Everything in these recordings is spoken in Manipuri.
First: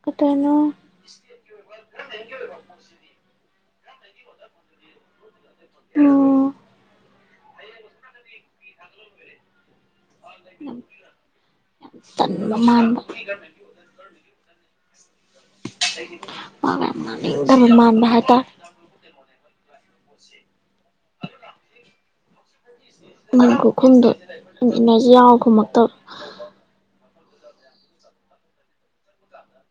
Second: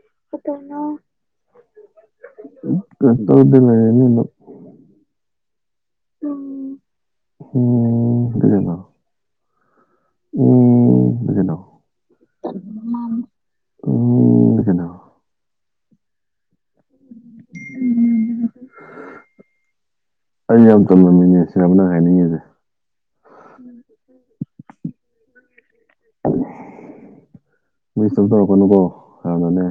ꯀꯩꯇꯧꯔꯤꯅꯣ ꯀꯩꯇꯧꯅꯣ? ꯀꯩꯝ ꯇꯧꯗꯦꯅꯦ꯫ ꯎꯝ [unintelligible] ꯌꯥꯝ ꯀꯩꯅꯣ ꯌꯥꯝ ꯇꯟꯕ ꯃꯟꯕ꯫ ꯋꯥ ꯌꯥꯝ ꯎꯝ ꯀꯩꯅꯣ ꯉꯥꯡꯅꯤꯡꯗꯕ ꯃꯥꯟꯕ ꯍꯥꯏꯇꯔꯦ꯫ ꯑꯩ ꯌꯥꯝ ꯇꯟꯕ ꯃꯤꯅꯦ ꯁꯤꯔꯥꯕ ꯅꯪ ꯍꯥꯏꯅꯤꯡꯉꯤꯁꯦ? ꯅꯪ ꯈꯨꯈꯨꯝꯗꯣ ꯏꯅꯔꯖꯤ ꯌꯥꯎ ꯈꯨꯝꯃꯛꯇꯕ꯫ ꯃꯤ ꯑꯨꯁꯤꯠꯇꯕ ꯇꯧꯔꯛꯀꯅꯨꯀꯣ ꯌꯥꯝꯅꯅꯦ꯫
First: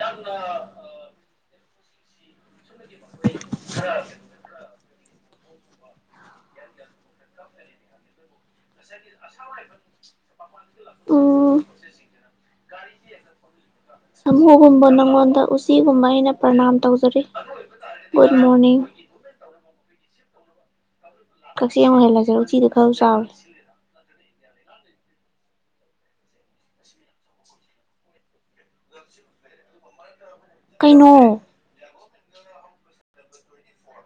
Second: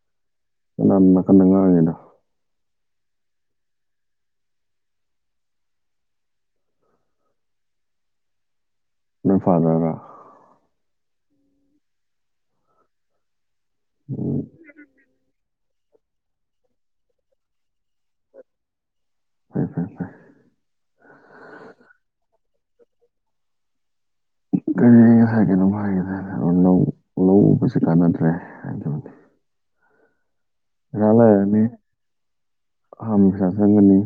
ꯌꯥꯝꯅ ꯀꯥꯅꯅꯣ ꯅꯥꯀꯟꯅꯗ ꯉꯥꯡꯉꯤꯗꯣ? [inaudible] ꯅꯣꯏ ꯐꯥꯗꯔꯔꯥ ꯑꯣ꯫ ꯎꯝ ꯁꯃꯨꯒꯨꯝꯕ ꯅꯪꯉꯣꯟꯗ ꯎꯁꯤꯠ ꯆꯤꯒꯨꯝꯕ ꯑꯩꯅ ꯄ꯭ꯔꯅꯥꯝ ꯇꯧꯖꯔꯤ ꯒꯨꯗ ꯃꯣꯔꯅꯤꯡ꯫ ꯐꯩ ꯐꯩ ꯐꯩ꯫ ꯀꯛꯆꯦꯡ ꯑꯣꯏꯅ ꯂꯩꯖꯔꯦ ꯎꯆꯤꯗꯤ ꯈꯔ ꯆꯥꯎꯔꯦ꯫ ꯀꯔꯤ ꯉꯁꯥꯏ ꯀꯩꯅꯣꯝ ꯍꯥꯏꯒꯤꯗꯥꯏꯅꯦ, ꯂꯧ ꯂꯧ ꯎꯕꯁꯦ ꯀꯥꯟꯅꯗ꯭ꯔꯦ, ꯀꯩꯅꯣ ꯔꯥ ꯂꯩꯔꯅꯤ ꯑꯃꯨꯛ ꯄꯩꯁꯥ ꯆꯪꯉꯅꯤ꯫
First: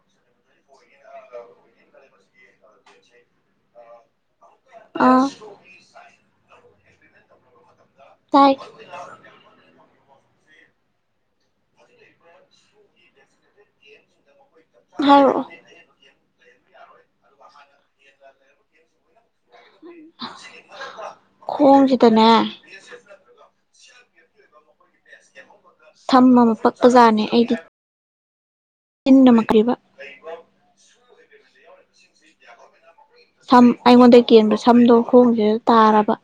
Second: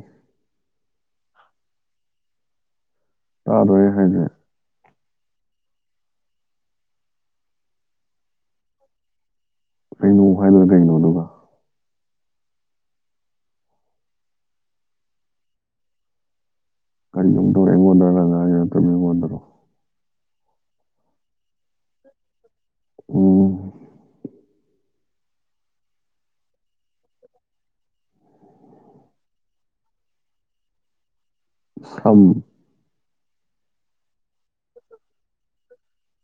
ꯇꯥꯔꯣꯏ ꯑꯩ ꯍꯥꯏꯁꯦ? ꯑꯥ ꯇꯥꯏ꯫ ꯀꯩꯅꯣ ꯍꯥꯏꯗꯣꯅ ꯀꯩꯅꯣ ꯑꯗꯨꯒ꯫ [inaudible] ꯍꯥꯏꯔꯛꯑꯣ꯫ ꯀꯔꯤ ꯑꯃꯨꯛ ꯇꯧꯔꯦ ꯑꯩꯉꯣꯟꯗꯔ ꯅꯪ ꯉꯥꯡꯉꯤꯗꯣ, ꯅꯠꯇ꯭ꯔꯥ ꯃꯤꯉꯣꯟꯗꯔꯣ? ꯈꯣꯡꯁꯤꯗꯅꯦ, ꯑꯝ ꯊꯝ ꯑꯃ ꯃꯄꯥꯛꯄ ꯖꯅꯦ ꯑꯩꯗꯤ, ꯏꯟꯅ ꯃꯀ꯭ꯔꯤꯕ꯫ ꯁꯝ ꯁꯝ ꯑꯩꯉꯣꯟꯗꯩ ꯀꯦꯟꯕ ꯁꯝꯗꯣ ꯈꯣꯡꯁꯤꯗ ꯇꯥꯔꯕ꯫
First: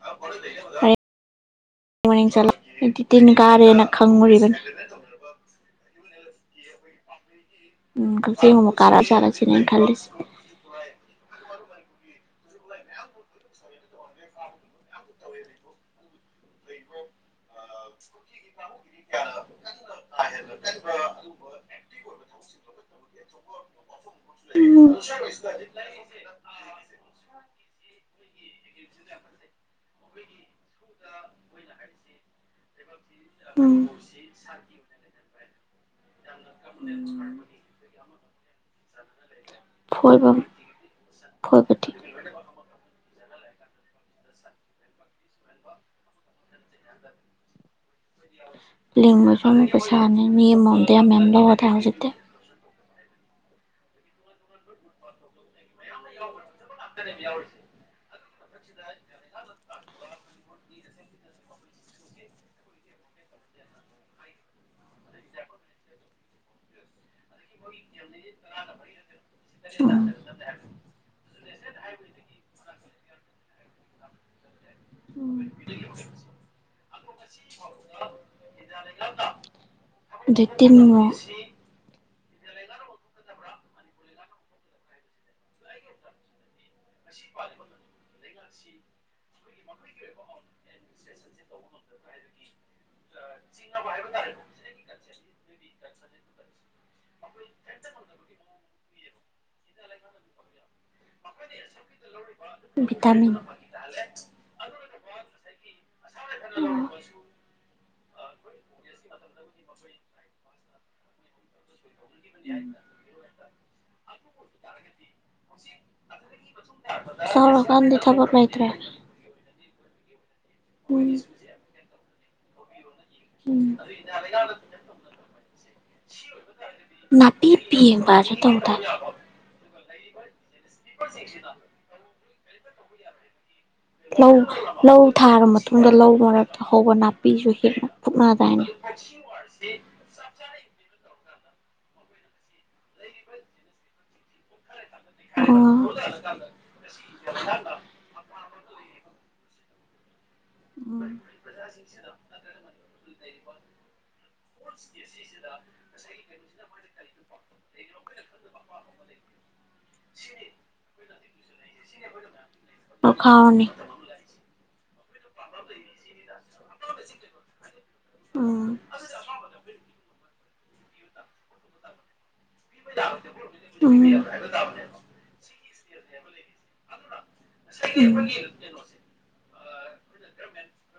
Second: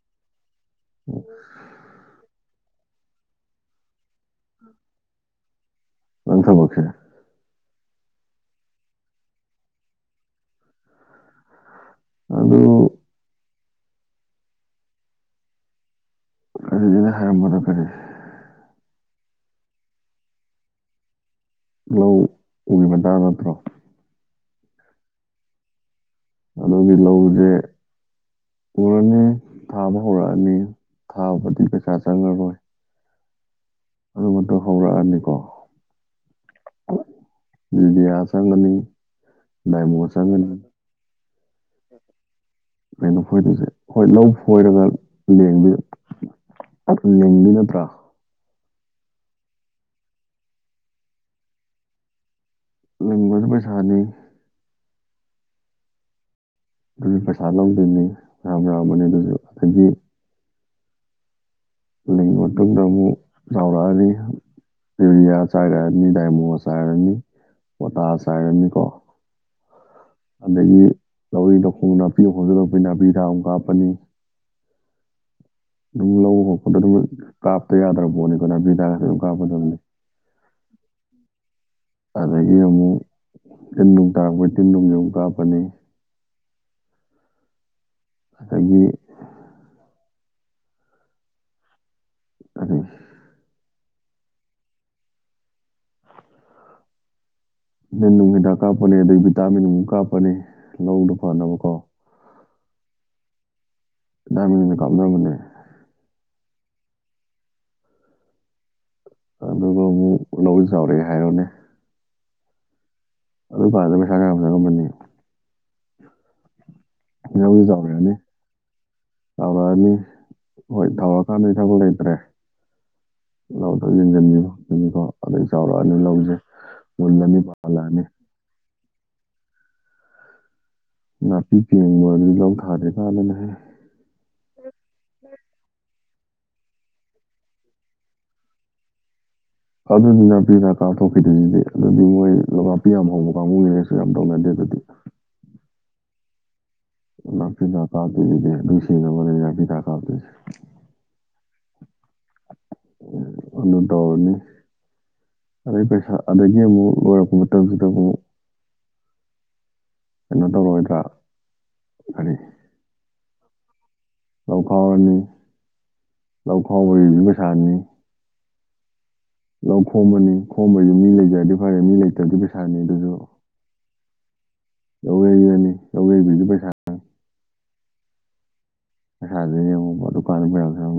ꯃꯔꯦꯡ ꯃꯔꯦꯡ ꯆꯠꯂ ꯑꯩꯗꯤ ꯇꯤꯟ ꯀꯥꯔꯦꯅ ꯈꯪꯉꯨꯔꯤꯕꯅꯤ꯫ ꯅꯪ ꯊꯕꯛꯁꯦ꯫ ꯎꯝ ꯀꯛꯆꯦꯡ ꯑꯃꯨꯛ ꯀꯥꯔ ꯆꯥꯔꯁꯤꯅꯦ ꯑꯩ ꯈꯜꯂꯤꯁꯤ꯫ ꯑꯗꯨ, ꯑꯗꯨꯗꯨꯅ ꯍꯥꯏꯔꯝꯕꯗ ꯀꯔꯤ? [unintelligible] ꯂꯧ ꯎꯕ ꯇꯥꯕ ꯅꯠꯇ꯭ꯔꯣ? ꯎꯝ ꯑꯗꯨꯗꯤ ꯂꯧꯁꯦ, ꯎꯔꯅꯤ ꯊꯥꯕ ꯍꯧꯔꯛꯑꯅꯤ ꯊꯥꯕꯗꯤ ꯄꯩꯁꯥ ꯆꯪꯉꯔꯣꯏ꯫ ꯎꯝ ꯑꯗꯨꯝꯕꯗꯨ ꯍꯧꯔꯛꯑꯅꯤꯀꯣ [unintelligible] ꯆꯪꯒꯅꯤ ꯗꯥꯏꯃꯣ ꯐꯣꯏꯕ ꯆꯪꯒꯅꯤ [unintelligible] ꯀꯩꯅꯣ ꯈꯣꯏꯗꯣꯏꯁꯦ ꯍꯣꯏ ꯂꯧ ꯈꯣꯏꯔꯒ ꯂꯦꯡꯕꯤ [unintelligible] ꯅꯠꯇ꯭ꯔꯥ ꯂꯤꯡꯕꯁꯨꯨ ꯑꯃꯨꯛ ꯄꯩꯁꯥꯅꯤ ꯃꯤ [unintelligible] ꯌꯥꯝ ꯃꯌꯥꯝ [unintelligible] ꯍꯧꯖꯤꯛꯇꯤ ꯂꯤꯡꯕꯁꯨ ꯄꯩꯁꯥꯅꯤ [unintelligible] ꯑꯗꯨꯒꯤ ꯄꯩꯁꯥ ꯂꯧꯗꯣꯏꯅꯤ ꯌꯥꯝ ꯌꯥꯝꯕꯅꯤ ꯑꯗꯨꯁꯨ ꯑꯗꯒꯤ ꯂꯤꯡꯕ ꯃꯇꯨꯡꯗ ꯑꯃꯨꯛ ꯆꯥꯎꯔꯛꯑꯅꯤ ꯌꯨꯔꯤꯌꯥ ꯆꯥꯏꯔꯅꯤ ꯗꯥꯏꯃꯣ ꯆꯥꯥꯏꯔꯅꯤ ꯄꯣꯇꯥꯁ ꯆꯥꯏꯔꯅꯤꯀꯣ ꯎꯝ ꯑꯗꯒꯤ ꯂꯧꯔꯤ ꯂꯧꯈꯣꯡ ꯅꯥꯄꯤ ꯍꯧꯖꯤꯜꯂꯛꯄꯩ ꯅꯥꯄꯤ ꯍꯤꯗꯥꯛ ꯑꯃꯨꯛ ꯀꯥꯞꯄꯅꯤ ꯑꯗꯨꯝ ꯂꯧꯕ [unintelligible] ꯑꯗꯨꯝ ꯀꯥꯞꯇ ꯌꯥꯗ꯭ꯔ ꯄꯣꯠꯅꯤꯀꯣ ꯅꯥꯄꯤ ꯍꯤꯗꯥꯛ ꯑꯗꯨꯝ ꯀꯥꯞꯄꯗꯕꯅꯤ ꯑꯗꯨ ꯇꯤꯟ [unintelligible] ꯑꯗꯒꯤ ꯑꯃꯨꯛ ꯇꯤꯟ ꯅꯨꯡ ꯇꯥꯔꯛꯄꯩ ꯇꯤꯟ ꯅꯨꯡꯁꯨ ꯑꯃꯨꯛ ꯀꯥꯞꯄꯅꯤ [unintelligible] ꯗꯒꯤ [unintelligible] [unintelligible] [unintelligible] ꯅꯦꯟ ꯅꯨꯡ ꯍꯤꯗꯥꯛ ꯀꯥꯞꯄꯅꯤ ꯑꯗꯒꯤ ꯚꯤꯇꯥꯃꯤꯟ ꯑꯃꯨꯛ ꯀꯥꯞꯄꯅꯤ ꯂꯧꯗꯨ ꯐꯅꯕꯀꯣ [unintelligible] ꯚꯤꯇꯥꯃꯤꯟ [unintelligible] ꯀꯥꯞꯅꯕꯅꯦ [unintelligible] ꯑꯣ ꯑꯗꯨꯒ ꯑꯃꯨꯛ [unintelligible] ꯆꯥꯎꯔꯛꯑꯦ ꯍꯥꯏꯔꯣꯅꯦ [unintelligible] ꯑꯗꯨꯒꯥꯟꯗ ꯄꯩꯁꯥ ꯀꯌꯥꯝ ꯆꯪꯉꯝꯃꯅꯤ ꯂꯧꯁꯨ ꯆꯥꯎꯔꯛꯑꯅꯤ ꯇ꯭ꯔꯦ ꯆꯥꯎꯔꯛꯑꯅꯤ ꯍꯣꯏ ꯊꯥꯎꯔꯛꯀꯥꯟꯗꯗꯤ ꯊꯕꯛ ꯂꯩꯇ꯭ꯔꯦ [unintelligible] ꯑꯗꯩ ꯆꯥꯎꯔꯛꯑꯅꯤ ꯂꯧꯁꯦ ꯃꯨꯜꯂꯅꯤ ꯅꯥꯄꯤ ꯄꯥꯜꯂꯛꯑꯅꯤ ꯄꯦꯡꯕ ꯍꯥꯏꯁꯦ [unintelligible] ꯅꯥꯄꯤ ꯄꯦꯡꯕꯗꯨꯗꯤ ꯂꯧ ꯊꯥꯗ꯭ꯔꯤ ꯀꯥꯟꯗꯅꯤꯍꯦ ꯂꯧ ꯂꯧ ꯊꯥꯔ ꯃꯇꯨꯡꯗ ꯂꯧ ꯃꯔꯛꯇ ꯍꯧꯕ ꯅꯥꯄꯤꯁꯨ ꯐꯨꯛꯅꯗꯥꯏꯅꯦ ꯑꯗꯨꯗꯤ ꯅꯥꯄꯤ ꯍꯤꯗꯥꯛ ꯀꯥꯞꯊꯣꯛꯈꯤꯗꯣꯏꯖꯤꯗꯤ ꯑꯗꯨꯗꯤ ꯃꯣꯏ ꯂꯧ ꯅꯥꯞꯄꯤ ꯌꯥꯝ ꯍꯧꯕ ꯀꯥꯡꯕꯨꯒꯤꯗꯁꯨ ꯌꯥꯝ ꯇꯧꯅꯗꯦ ꯑꯗꯨꯗꯤ ꯑꯣ ꯅꯥꯄꯤ ꯍꯤꯗꯥꯛ ꯀꯥꯞꯄꯤꯗꯨꯗꯤ ꯑꯗꯨꯝ ꯁꯤꯅꯕꯅꯤ ꯅꯥꯄꯤ ꯍꯤꯗꯥꯛ ꯀꯥꯞꯇꯣꯏꯁꯤ ꯑꯣ [unintelligible] [unintelligible] ꯑꯗꯨ ꯇꯧꯔꯅꯤ ꯑꯗꯩ ꯄꯩꯁꯥ ꯑꯗꯒꯤ ꯑꯃꯨꯛ ꯂꯣꯏꯔꯛꯄ ꯃꯇꯝꯁꯤꯗ ꯑꯃꯨꯛ ꯀꯩꯅꯣ ꯇꯧꯔꯣꯏꯗ꯭ꯔꯥ ꯀꯔꯤ ꯑꯥꯈꯥꯝꯃꯦ ꯂꯧ ꯈꯥꯎꯔꯅꯤ ꯂꯧ ꯈꯥꯎꯕꯒꯤꯁꯨ ꯄꯩꯁꯥꯅꯤ ꯎꯝ ꯂꯧ ꯈꯣꯝꯃꯅꯤ ꯈꯣꯝꯕꯩꯁꯨ ꯃꯤ ꯂꯩꯖꯔꯗꯤ ꯐꯔꯦ ꯃꯤ ꯂꯩꯇ꯭ꯔꯗꯤ ꯄꯩꯁꯥꯅꯤ ꯑꯗꯨꯁꯨ ꯇꯨꯝꯃꯤ [unintelligible] ꯂꯧꯌꯩꯕꯅꯤ ꯂꯧꯌꯩꯕꯩꯁꯨ ꯄꯩꯁꯥ ꯆꯪꯉꯤ [unintelligible] ꯁꯥꯗꯨꯏꯅꯦꯕꯀꯣ ꯑꯗꯨꯀꯥꯟꯗ ꯃꯌꯥꯝ [unintelligible] [unintelligible]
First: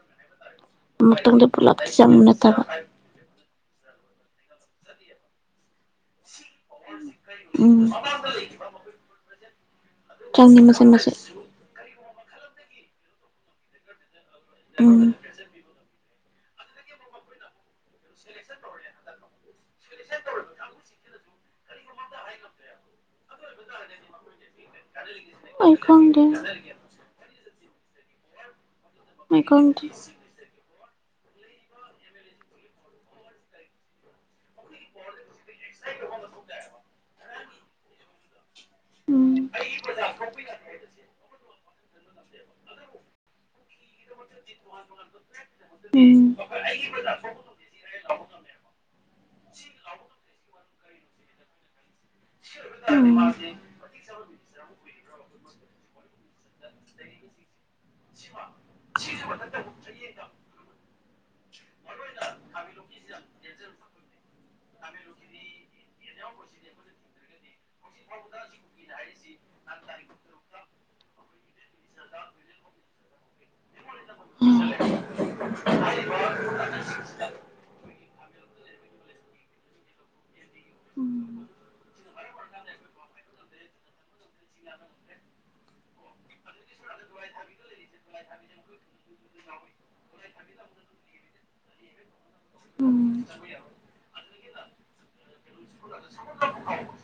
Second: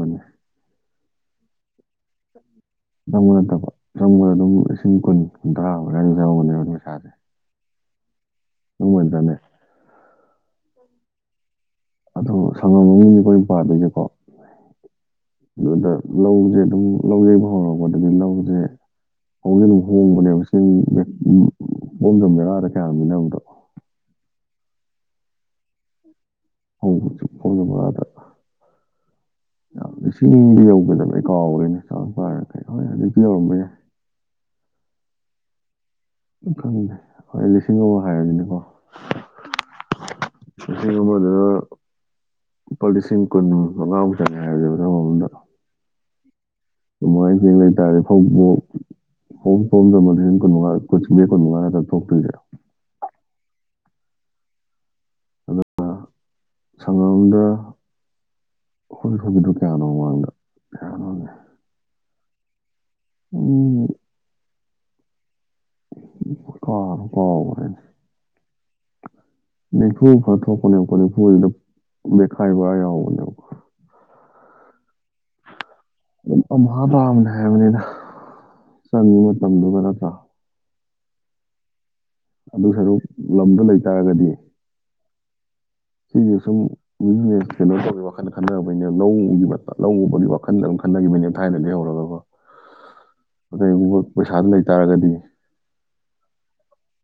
ꯃꯇꯨꯡꯗ ꯄꯨꯂꯞꯇꯤ ꯆꯪꯕ ꯅꯠꯇꯕ ꯕ ꯅꯠꯇꯕ ꯆꯪꯕꯗ ꯑꯗꯨꯝ ꯂꯤꯁꯤꯡ ꯀꯨꯟ ꯀꯨꯟꯊ꯭ꯔꯥ ꯃꯨꯛ ꯑꯗꯥꯢꯟ ꯌꯧꯕꯅꯦꯕ ꯑꯗꯨꯝ ꯄꯩꯁꯥꯁꯦ ꯎꯝ [unintelligible] ꯆꯪꯉꯦ ꯃꯆꯤꯠ ꯃꯆꯤꯠ ꯑꯗꯣ ꯁꯪꯉꯝ [unintelligible] ꯑꯈꯣꯢꯄꯥꯟꯗꯣꯏꯁꯤꯀꯣ ꯎꯝ ꯑꯗꯨꯗ ꯂꯧꯖꯦ ꯑꯗꯨꯝ ꯂꯧ ꯌꯩꯕ ꯍꯧꯔꯛꯄꯗꯗꯤ ꯂꯧꯖꯦ ꯐꯧꯁꯦ ꯑꯗꯨꯝ ꯍꯣꯡꯕꯅꯦꯕ ꯆꯦꯡ ꯕꯦꯛ [unintelligible] ꯕꯣꯔꯥꯗ ꯀ꯭ꯌꯥ ꯄꯤꯅꯕꯅꯣ ꯈꯪ [unintelligible] ꯑꯩ ꯈꯪꯗꯦ [unintelligible] ꯐꯧꯅ ꯕꯣꯔꯥꯗ ꯑꯩ ꯈꯪꯗꯦ ꯂꯤꯁꯤꯡꯗꯤ ꯌꯧꯒꯤꯗꯕꯅꯦ ꯑꯩ ꯀꯥꯎꯔꯦꯅꯦ [unintelligible] ꯍꯧꯖꯤꯛꯇꯤ ꯌꯧꯔꯝꯕ ꯌꯥꯏ [unintelligible] ꯈꯪꯗꯦ ꯍꯣꯏ ꯂꯤꯁꯤꯡ ꯑꯃ ꯍꯥꯏꯔꯖꯤꯅꯦꯀꯣ ꯎꯝ [unintelligible] ꯑꯃꯗ ꯂꯨꯄꯥ ꯂꯤꯁꯤꯡ ꯀꯨꯟ ꯃꯉꯥꯕꯨ ꯆꯪꯉꯦ ꯍꯥꯏꯔꯖꯤꯕ ꯂꯧ ꯑꯃꯃꯝꯗ ꯎꯝ ꯁꯨꯃꯥꯏ ꯍꯤꯡ ꯂꯩ ꯇꯥꯔꯗꯤ ꯐꯧꯕꯣꯠ [unintelligible] ꯀꯨꯟꯃꯉꯥ ꯅꯠꯇ꯭ꯔ ꯊꯣꯛꯇꯣꯏꯁꯦ ꯎꯝ ꯁꯪꯒꯝꯗ ꯑꯈꯣꯢ ꯊꯣꯛꯈꯤꯕꯗꯨ ꯀ꯭ꯌꯥꯅꯣ ꯃꯃꯥꯡꯗ [unintelligible] ꯎꯝ [unintelligible] ꯀꯥꯎꯕꯨ ꯀꯥꯎꯒ꯭ꯔꯦꯅꯦ [unintelligible] ꯍꯥꯏꯔꯤꯁꯤ ꯅꯤꯝꯐꯨ ꯈꯔ ꯊꯣꯛꯄꯅꯦꯕꯀꯣ ꯅꯤꯝꯐꯨꯗꯨꯗ ꯕꯦꯛꯈꯥꯏ ꯕꯣꯔꯥ ꯌꯥꯎꯕꯅꯦꯕꯀꯣ ꯎꯝ ꯑꯗꯨꯝ ꯑꯝꯍꯥ ꯇꯥꯕꯅꯦ ꯍꯥꯏꯕꯅꯤꯗ ꯆꯪꯉꯤ ꯃꯇꯝꯗꯨꯒ ꯅꯠꯇ꯭ꯔꯥ ꯑꯗꯨ ꯁꯔꯨꯛ ꯂꯝꯗꯨ ꯂꯩꯇꯥꯔꯒꯗꯤ [unintelligible] ꯁꯤꯖꯦ ꯁꯨꯝ꯫ ꯕꯤꯖꯤꯅꯦꯁ ꯀꯩꯅꯣ ꯇꯧꯕꯒꯤ ꯋꯥꯈꯜꯗ ꯈꯟꯗꯕꯩꯅꯦ ꯂꯧꯒꯤ [unintelligible] ꯂꯧ ꯎꯕꯒꯤ ꯋꯥꯈꯟꯗ ꯑꯗꯨꯝ ꯈꯟꯅꯈꯤꯕꯩꯅꯦꯕ ꯊꯥꯏꯅꯗꯒꯤ ꯍꯧꯔꯒꯀꯣ꯫ [unintelligible] ꯑꯗꯩꯃꯨꯛ ꯄꯩꯁꯥꯗꯨ ꯂꯩꯇꯥꯥꯔꯒꯗꯤ꯫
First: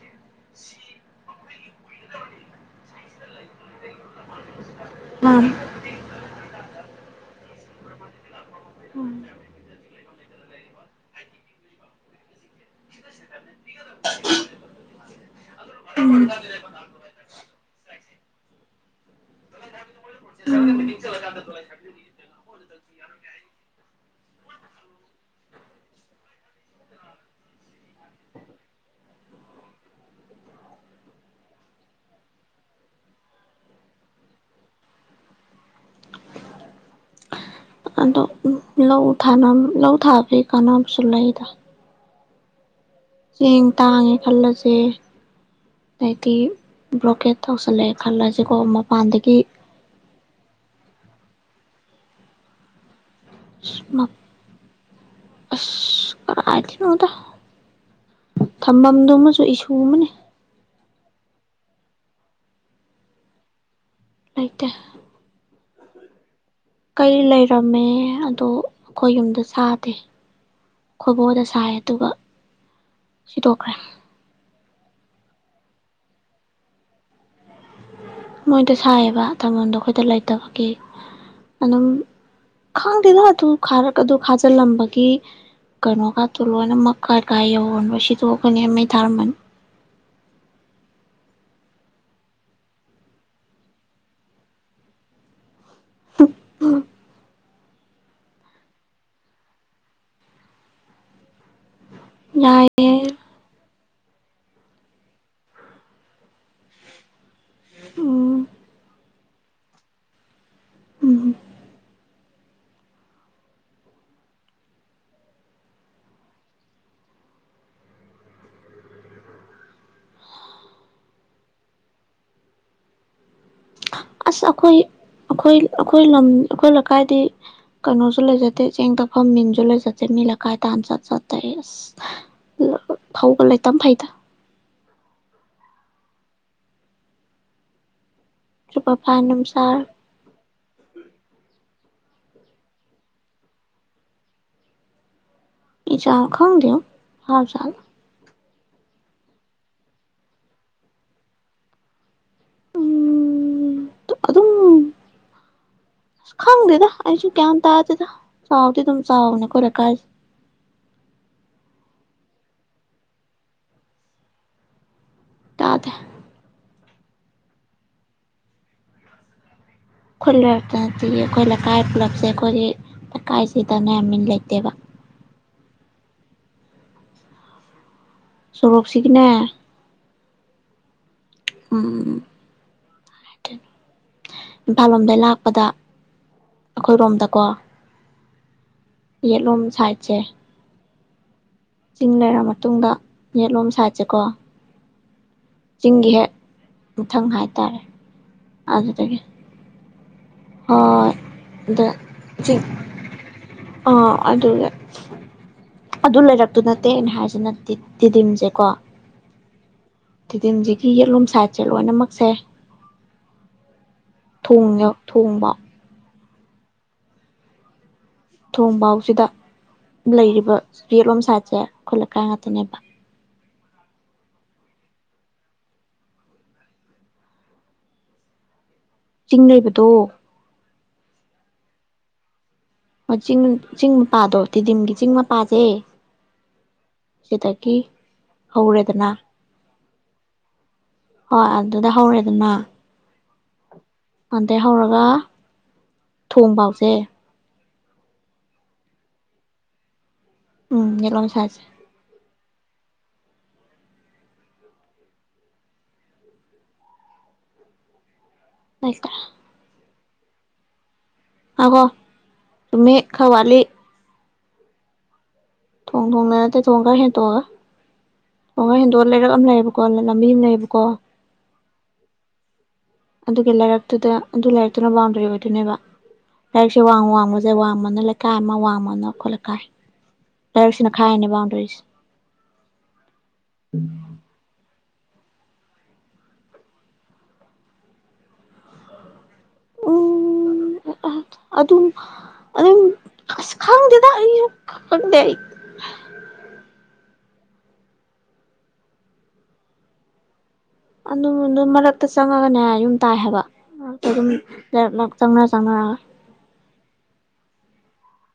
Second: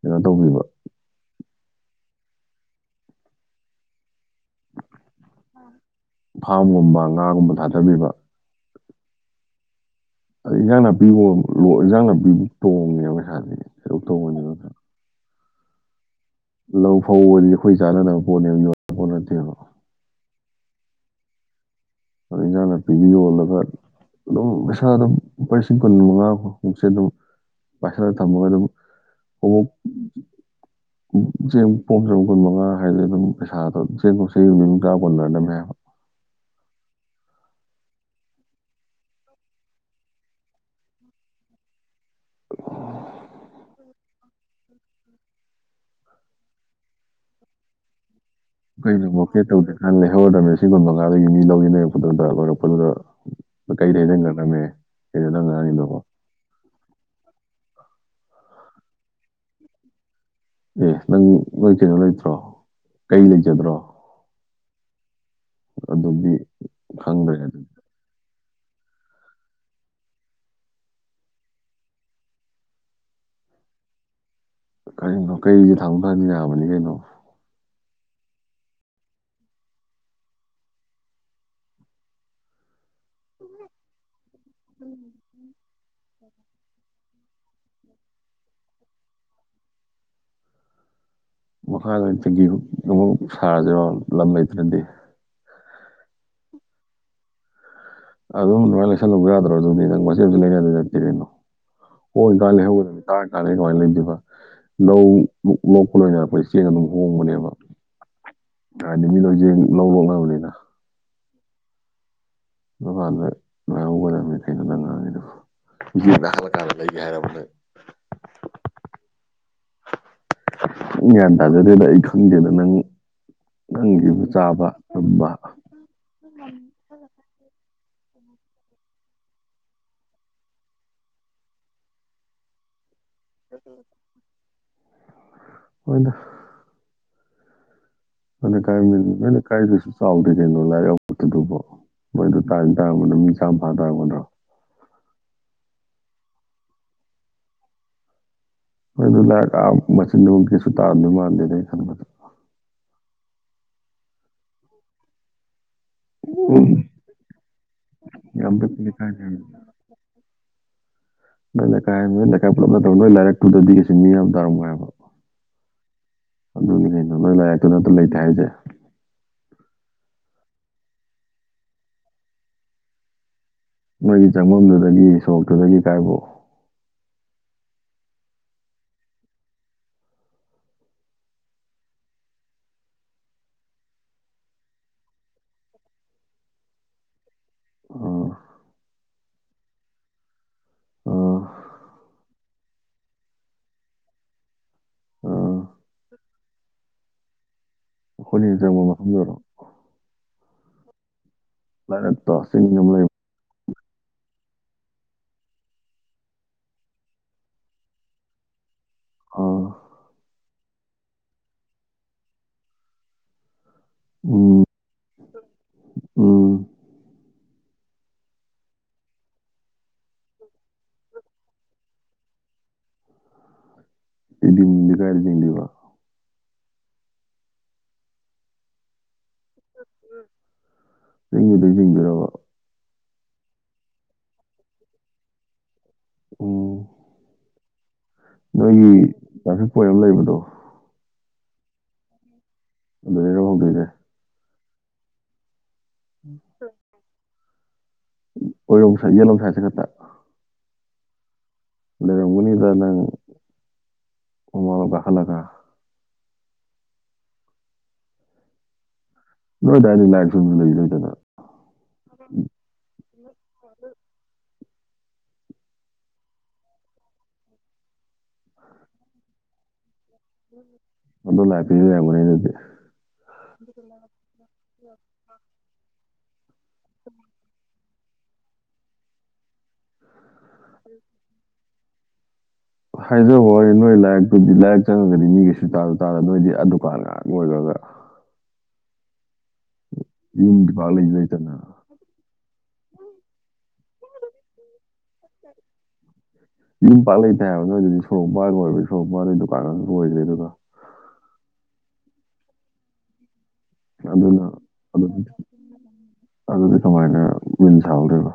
ꯀꯩꯅꯣ ꯇꯧꯕꯤꯕ [unintelligible] ꯐꯥꯝꯒꯨꯝꯕ ꯉꯥꯒꯨꯝꯕ ꯊꯥꯗꯕꯤꯕ꯫ ꯎꯝ꯫ ꯑꯗ ꯏꯟꯖꯥꯡ ꯅꯥꯄꯤ [unintelligible] ꯏꯟꯖꯥꯡ ꯅꯥꯄꯤꯖꯤ ꯇꯣꯡꯉꯦꯕ ꯄꯩꯁꯥꯗꯤ ꯀꯩꯗꯧ ꯇꯣꯡꯉꯣꯢꯗ꯭ꯔꯤꯅꯣ [unintelligible] ꯂꯧ ꯐꯧ ꯑꯣꯏꯅꯗꯤ ꯑꯩꯈꯣꯏ ꯆꯥꯅꯅꯕ ꯄꯣꯠꯅꯦꯕ ꯌꯣꯟꯅꯕ ꯄꯣꯠ ꯅꯠꯇꯦꯕ꯫ ꯎꯝ꯫ ꯑꯗꯨ ꯏꯟꯖꯥꯡ ꯅꯄꯤꯖꯤ ꯌꯣꯜꯂꯒ꯫ ꯑꯗꯨꯝ ꯄꯩꯁꯥꯗꯣ ꯂꯨꯄꯥ ꯂꯤꯁꯤꯡ ꯀꯨꯟ ꯃꯉꯥ ꯃꯨꯛꯁꯦ ꯑꯗꯨꯝ ꯄꯥꯏꯁꯥꯜꯂ ꯊꯝꯃꯣ ꯑꯗꯨꯝ [unintelligible] [inaudible] ꯆꯦꯡ ꯄꯣꯝ ꯆꯝ ꯀꯨꯟꯃꯉꯥ ꯍꯥꯏꯔꯗꯤ ꯑꯗꯨꯝ ꯄꯩꯁꯥꯗꯣ ꯆꯦꯡꯒ ꯆꯍꯤ ꯅꯨꯃꯤꯠ [unintelligible] ꯀꯣꯟꯅꯔꯝꯗꯃꯤ ꯍꯥꯏꯕ ꯑꯗꯣ ꯂꯧ ꯊꯥꯅꯕ ꯂꯧ ꯊꯥꯕꯒꯤ ꯀꯥꯅꯕꯁꯨ ꯂꯩꯗ ꯆꯦꯡ ꯇꯥꯡꯉꯦ ꯈꯜꯂꯁꯦ ꯍꯥꯏꯗꯤ ꯕ꯭ꯂꯣꯀꯦꯠ ꯇꯧꯁꯜꯂꯛꯑꯦ ꯈꯜꯂꯁꯦꯀꯣ ꯃꯄꯥꯟꯗꯒꯤ ꯅꯪ [unintelligible] [unintelligible] ꯀꯩꯅꯣ ꯅꯪ ꯉꯥꯡꯉꯤꯗꯣꯕꯣ ꯀꯔꯥꯏ ꯗꯩꯅꯣꯗ ꯊꯝꯐꯝꯗꯨꯃꯁꯨ ꯏꯁꯨ ꯑꯃꯅꯤ ꯑꯦ ꯅꯪ ꯅꯣꯏ ꯀꯩꯅꯣ ꯂꯩꯇ꯭ꯔꯣ ꯀꯩ ꯂꯩꯖꯗ꯭ꯔꯣ ꯂꯩꯇꯦ ꯑꯗꯨꯗꯤ ꯀꯩ ꯈꯪꯗ꯭ꯔꯦ ꯑꯗꯨ ꯂꯩꯔꯝꯃꯦ ꯑꯗꯣ ꯑꯩꯈꯣꯏ ꯌꯨꯝꯗꯣ ꯁꯥꯗꯦ ꯑꯩꯈꯣꯏꯕꯣꯛ ꯍꯣꯏꯗ ꯁꯥꯏꯌꯦ ꯑꯗꯨꯒ ꯁꯤꯗꯣꯛꯈ꯭ꯔꯦ ꯀꯔꯤꯒꯤꯅꯣ ꯀꯩꯗꯤ ꯊꯥꯡꯗꯣꯛ ꯊꯥꯡꯖꯤꯟ ꯌꯥꯕꯅꯤ ꯀꯩꯅꯣ꯫ ꯃꯣꯏꯗ ꯁꯥꯏꯌꯦꯕ ꯊꯝꯕꯝꯗꯣ ꯑꯩꯈꯣꯏꯗ ꯂꯩꯇꯕꯒꯤ ꯑꯗꯨꯝ ꯈꯪꯗꯦꯗꯣ ꯑꯗꯨꯝ ꯈꯔ ꯑꯗꯨ ꯈꯥꯖꯤꯜꯂꯝꯕꯒꯤ ꯀꯩꯅꯣꯒꯇꯣ ꯂꯣꯏꯅꯃꯛ ꯀꯥꯏ ꯀꯥꯏ ꯌꯧꯒꯔꯝꯅꯣ ꯁꯤꯗꯣꯛꯑꯒꯅꯦ ꯃꯩ ꯊꯥꯔꯝꯃꯅꯤ [unintelligible] ꯃꯨꯛ ꯁꯥꯔꯁꯤꯔꯣ ꯂꯝ ꯂꯩꯇ꯭ꯔꯗꯤ [unintelligible] ꯑꯗꯨꯝ [unintelligible] ꯂꯩꯁꯜꯍꯧꯕ ꯌꯥꯗ꯭ꯔꯣ ꯑꯗꯨꯗꯤ ꯅꯪ ꯃꯆꯦꯠ ꯃꯆꯦꯠ ꯂꯩꯅꯗꯣꯏ ꯁꯔꯨꯛꯄꯨꯗꯤ [unintelligible] ꯍꯣꯡꯉꯤꯀꯥꯟ ꯌꯥꯏꯌꯦ ꯂꯩꯍꯧꯒꯗꯕꯅꯤ ꯇꯥꯡꯉꯤꯀꯥꯟ ꯀꯃꯥꯏꯅ ꯂꯩꯗꯣꯏꯕ ꯂꯧ ꯂꯣꯛꯄ ꯂꯣꯏꯅꯔꯛꯄꯩꯁꯦ ꯆꯦꯡ ꯑꯗꯨꯝ ꯍꯣꯡꯕꯅꯦꯕ ꯎꯝ ꯍꯥꯏꯗꯤ ꯃꯤ ꯂꯣꯏ ꯆꯦꯡ ꯂꯧ ꯂꯣꯛꯅꯕꯅꯤꯅ ꯎꯝ ꯑꯗꯨꯀꯥꯟꯗ ꯂꯩꯍꯧꯒꯗꯕꯅꯦ ꯀꯩꯅꯣ ꯅꯪ ꯉꯥꯡꯉꯤꯗꯨꯕꯨ [unintelligible] ꯑꯩ ꯒ꯭ꯌꯥꯟ ꯇꯥꯖꯗꯦꯗ ꯑꯩ ꯈꯪꯗꯦꯗ ꯅꯪ ꯅꯪꯒꯤꯕꯨ ꯑꯁ ꯆꯥꯕ ꯑꯩꯈꯣꯏ ꯇꯨꯝꯕ ꯑꯩꯈꯣꯏ ꯑꯩꯈꯣꯏ ꯂꯝ ꯑꯩꯈꯣꯏ ꯂꯩꯀꯥꯏꯗꯤ ꯀꯩꯅꯣꯁꯨ ꯂꯩꯖꯗꯦ ꯆꯦꯡ ꯇꯛꯐꯝ ꯃꯤꯟꯁꯨ ꯂꯩꯖꯗꯦ ꯃꯤ ꯂꯩꯀꯥꯏ ꯇꯥꯅ ꯆꯠ ꯆꯠ ꯇꯛꯏ ꯑꯁ [unintelligible] ꯐꯧꯒ ꯂꯩ ꯇꯝ ꯐꯩꯗ ꯍꯣꯏꯗ [unintelligible] ꯁꯨꯄꯔ ꯐꯥꯏꯟ ꯅꯣꯏ ꯑꯃ ꯆꯥꯔ ꯂꯩꯀꯥꯏꯗꯁꯨ ꯆꯥꯎꯗꯦ ꯀꯩꯅꯣ [unintelligible] ꯃꯤ ꯆꯥꯝ ꯐꯥ ꯇꯥꯔꯝꯒꯗ꯭ꯔꯣ ꯃꯤꯆꯝ ꯈꯪꯗꯦ [unintelligible] [unintelligible] ꯅꯨꯡ ꯀꯩꯁꯨ ꯇꯥꯔꯃꯗꯧ ꯃꯥꯟꯗꯦ ꯑꯩ ꯈꯟꯕꯗꯥ ꯎꯝ ꯇꯨ ꯑꯗꯨꯝ ꯈꯪꯗꯦꯗ ꯑꯩꯁꯨ ꯒꯌ꯭ꯥꯟ ꯇꯥꯗꯦꯗ ꯌꯥꯝ ꯄꯤꯛꯄ ꯆꯥꯎꯗꯤ ꯑꯗꯨꯝ ꯂꯩꯀꯥꯏꯅꯦ ꯆꯥꯎꯕꯅꯦ ꯑꯩꯈꯣꯏ ꯂꯩꯀꯥꯏꯁꯦ ꯅꯣꯏ ꯂꯩꯀꯥꯏ ꯅꯣꯏ ꯂꯩꯀꯥꯏ ꯄꯨꯜꯂꯞꯅ [unintelligible] ꯀꯩꯁꯨ ꯃꯤ ꯌꯥꯝ ꯇꯥꯔꯝꯃꯣꯏ ꯍꯥꯏꯕ ꯇꯥꯗꯦ [unintelligible] ꯂꯩꯇꯦ ꯍꯥꯏꯁꯦ ꯈꯣꯏ ꯂꯩꯔꯛꯇ ꯅꯠꯇꯤꯌꯦ ꯑꯩꯈꯣꯏ ꯂꯩꯀꯥꯏ ꯄꯨꯂꯞꯁꯦ ꯑꯩꯈꯣꯏꯒꯤ ꯀꯥꯏꯁꯤ ꯗꯅꯦ ꯅꯣꯏꯒꯤ ꯆꯪꯐꯝꯕꯝꯗꯨꯗꯒꯤ ꯁꯣꯔꯣꯛꯇꯨꯗꯒꯤ ꯀꯥꯏꯕꯧ ꯁꯣꯔꯣꯛꯁꯤꯒꯤꯅꯦ ꯎꯝ ꯏꯝꯐꯥꯜ ꯂꯣꯝꯗꯩ ꯂꯥꯛꯄꯗ ꯑꯩꯈꯣꯏꯔꯣꯝꯗꯀꯣ ꯑꯥ ꯌꯦꯠꯂꯣꯝ ꯁꯥꯏꯠꯁꯦ ꯑꯥ ꯆꯤꯡ ꯂꯩꯔ ꯃꯇꯨꯡꯗ ꯌꯦꯠꯂꯣꯝ ꯁꯥꯏꯠꯁꯦꯀꯣ ꯑꯥ ꯆꯤꯡꯒꯤ ꯍꯦꯛ ꯃꯊꯪ ꯍꯥꯏꯇꯥꯔꯦ ꯑꯩꯈꯣꯅꯤ ꯆꯪꯕ ꯑꯗꯨꯗꯒꯤ ꯃꯐꯝꯗꯔꯣ ꯍꯣꯏ ꯗ ꯂꯥꯏꯔꯛꯇꯣ ꯆꯤꯡ ꯑꯃ ꯂꯩꯕ ꯑꯥ ꯑꯗꯨꯗ ꯑꯗꯨ ꯂꯩꯔꯛꯇꯨ ꯅꯠꯇꯦ ꯑꯩꯅ ꯍꯥꯏꯔꯤꯁꯤꯅ ꯇꯤꯗꯤꯝꯁꯦ ꯀꯣ ꯑꯥ ꯇꯤꯗꯤꯝꯁꯤꯒꯤ ꯌꯦꯠꯂꯣꯝ ꯁꯥꯏꯠꯁꯦ ꯂꯣꯏꯅꯃꯛ ꯁꯦ ꯎꯝ ꯊꯣꯡꯌꯧ ꯊꯣꯡꯕ ꯎꯝ ꯊꯣꯡꯕꯥꯥꯎꯁꯤꯗ ꯂꯩꯔꯤꯕ ꯌꯦꯠꯂꯣꯝ ꯁꯥꯏꯠꯁꯦ ꯈꯣꯏ ꯂꯩꯀꯥꯏ ꯉꯥꯛꯇꯅꯦꯕ ꯇꯤꯗꯤꯝꯗꯤ ꯀꯥꯏꯗꯩ ꯆꯤꯡꯗꯨꯏꯕ ꯆꯤꯡ ꯂꯩꯕꯗꯣ [unintelligible] ꯃꯆꯤꯡꯅꯨ ꯆꯤꯡ ꯃꯄꯥꯗꯣ ꯇꯤꯗꯤꯝꯒꯤ ꯆꯤꯡ ꯃꯄꯥꯁꯦ ꯎꯝ ꯑꯗꯒꯤ ꯅꯣꯏꯒꯤ ꯇ꯭ꯔꯥꯐꯤꯛ ꯄꯣꯏꯟ ꯑꯃ ꯂꯩꯕꯗꯣ ꯑ ꯑꯗꯨꯗ ꯍꯧꯔꯦꯗꯅ ꯑꯗꯩꯔꯣ ꯍꯧꯗꯣꯏꯁꯦ ꯑꯗꯩ ꯍꯧꯔꯒ ꯊꯣꯡ ꯐꯥꯎꯁꯦ ꯑꯣꯏꯔꯣꯝ ꯁꯥꯏ ꯌꯦꯠꯂꯣꯝ ꯁꯥꯏꯠꯁꯦ ꯈꯛꯇ ꯎꯝ ꯌꯦꯠꯂꯣꯝ ꯁꯥꯏꯠꯁꯦ ꯂꯩꯔꯝꯒꯤꯅꯨꯗ ꯅꯪ [unintelligible] ꯀꯥꯈꯠꯂꯒ [unintelligible] ꯅꯣꯏ ꯗꯥꯏꯗꯗꯤ ꯂꯥꯏ [unintelligible] ꯉꯥꯏꯈꯣ ꯆꯨꯝꯃꯤ ꯈꯔ ꯋꯥꯠꯂꯤ ꯊꯣꯡ ꯊꯣꯡꯗ ꯅꯠꯇꯦ ꯊꯣꯡ ꯈꯔ ꯍꯦꯟꯇꯣꯛꯑꯒ ꯊꯣꯡ ꯈꯔ ꯍꯦꯟꯗꯣꯛꯑꯒ ꯂꯩꯔꯛ ꯑꯃ ꯂꯩꯌꯦꯕ ꯀꯣ ꯂꯝ ꯂꯝꯕꯤ ꯑꯃ ꯂꯩꯌꯦꯕꯀꯣ ꯑꯗꯨ ꯂꯥꯛꯄꯤꯕ [unintelligible] ꯑꯗꯨꯗꯤ ꯑꯗꯨꯒꯤ ꯂꯩꯔꯛꯇꯨꯗ ꯑꯗꯨ ꯂꯩꯔꯤꯛꯇꯨꯅ ꯕꯥꯎꯟꯗꯔꯤ ꯑꯣꯏꯗꯣꯏꯅꯦꯕ ꯂꯩꯔꯛꯁꯦ ꯋꯥꯡ ꯋꯥꯡꯃꯁꯦ ꯋꯥꯡꯃꯅ ꯂꯩꯀꯥꯏ ꯑꯃ ꯋꯥꯡꯃꯅ ꯑꯩꯈꯣꯏ ꯂꯩꯀꯥꯏ ꯂꯩꯔꯛꯁꯤꯅ ꯈꯥꯏꯔꯤꯅꯦ ꯕꯥꯎꯟꯗꯔꯤꯁꯦ [unintelligible] ꯑꯗꯨꯗꯤ ꯂꯥꯏꯔꯤꯛ ꯆꯪꯉꯒꯗꯤ ꯃꯤ ꯁꯨꯡꯇꯥꯁꯨ ꯇꯥꯔꯣꯏ ꯅꯣꯏꯗꯤ ꯑ ꯗꯨꯀꯥꯟ ꯅꯣꯏꯈ꯭ꯔꯒ ꯎꯝ ꯌꯨꯝꯁꯨ ꯄꯥꯛ ꯂꯩꯁꯨ ꯂꯩꯇꯅ ꯑꯗꯨꯝ ꯑꯗꯨꯝ ꯑꯁ ꯈꯪꯗꯦꯗ ꯑꯩꯁꯨ ꯈꯪꯗꯦ ꯑꯩ ꯌꯨꯝ ꯄꯥꯛ ꯂꯩꯇ ꯍꯥꯏꯕ ꯅ ꯑꯗꯨꯗꯤ ꯁꯣꯔꯣꯝꯄꯥꯒ ꯑꯣꯏꯕ ꯁꯣꯔꯣꯝꯄꯥꯔꯗꯩ ꯗꯨꯀꯥꯟ ꯑꯃꯁꯨ ꯂꯩꯁꯨ ꯂꯩꯇꯅ ꯑꯗꯨ ꯑꯗꯨ ꯃꯔꯛꯇ ꯆꯪꯉꯒꯅꯦ ꯌꯨꯝ ꯇꯥꯏ ꯍꯥꯏꯕ ꯑ ꯑꯗꯨꯝ ꯑꯗꯨꯅ ꯂꯩꯔꯛ ꯂꯩꯔꯛ ꯑꯗꯨꯗꯤ ꯆꯪꯅ ꯆꯅꯥꯔꯒ ꯑꯗꯨꯗꯤ ꯀꯃꯥꯏꯅ ꯌꯨꯝ ꯁꯗꯣꯏꯔꯤꯕ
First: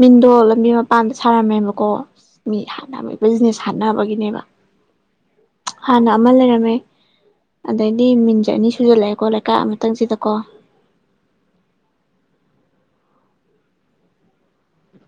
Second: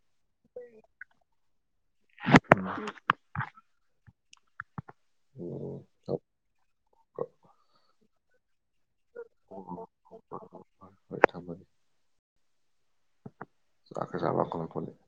ꯃꯤꯟꯗꯣ ꯂꯝꯕꯤ ꯃꯄꯥꯟꯗ ꯁꯥꯔꯝꯃꯦꯕꯀꯣ ꯃꯤ ꯍꯥꯠꯅ ꯕꯤꯖꯤꯅꯦꯁ ꯍꯥꯠꯅꯕꯒꯤꯅꯦꯕ ꯍꯥꯟꯅ ꯑꯃ ꯂꯩꯔꯝꯃꯦ ꯑꯗꯩꯗꯤ ꯃꯤꯟꯖꯦ ꯑꯅꯤ ꯁꯨꯖꯜꯂꯥꯛꯑꯦ ꯀꯣ ꯂꯩꯀꯥꯏ ꯑꯃꯇꯪꯁꯤꯗꯀꯣ [unintelligible]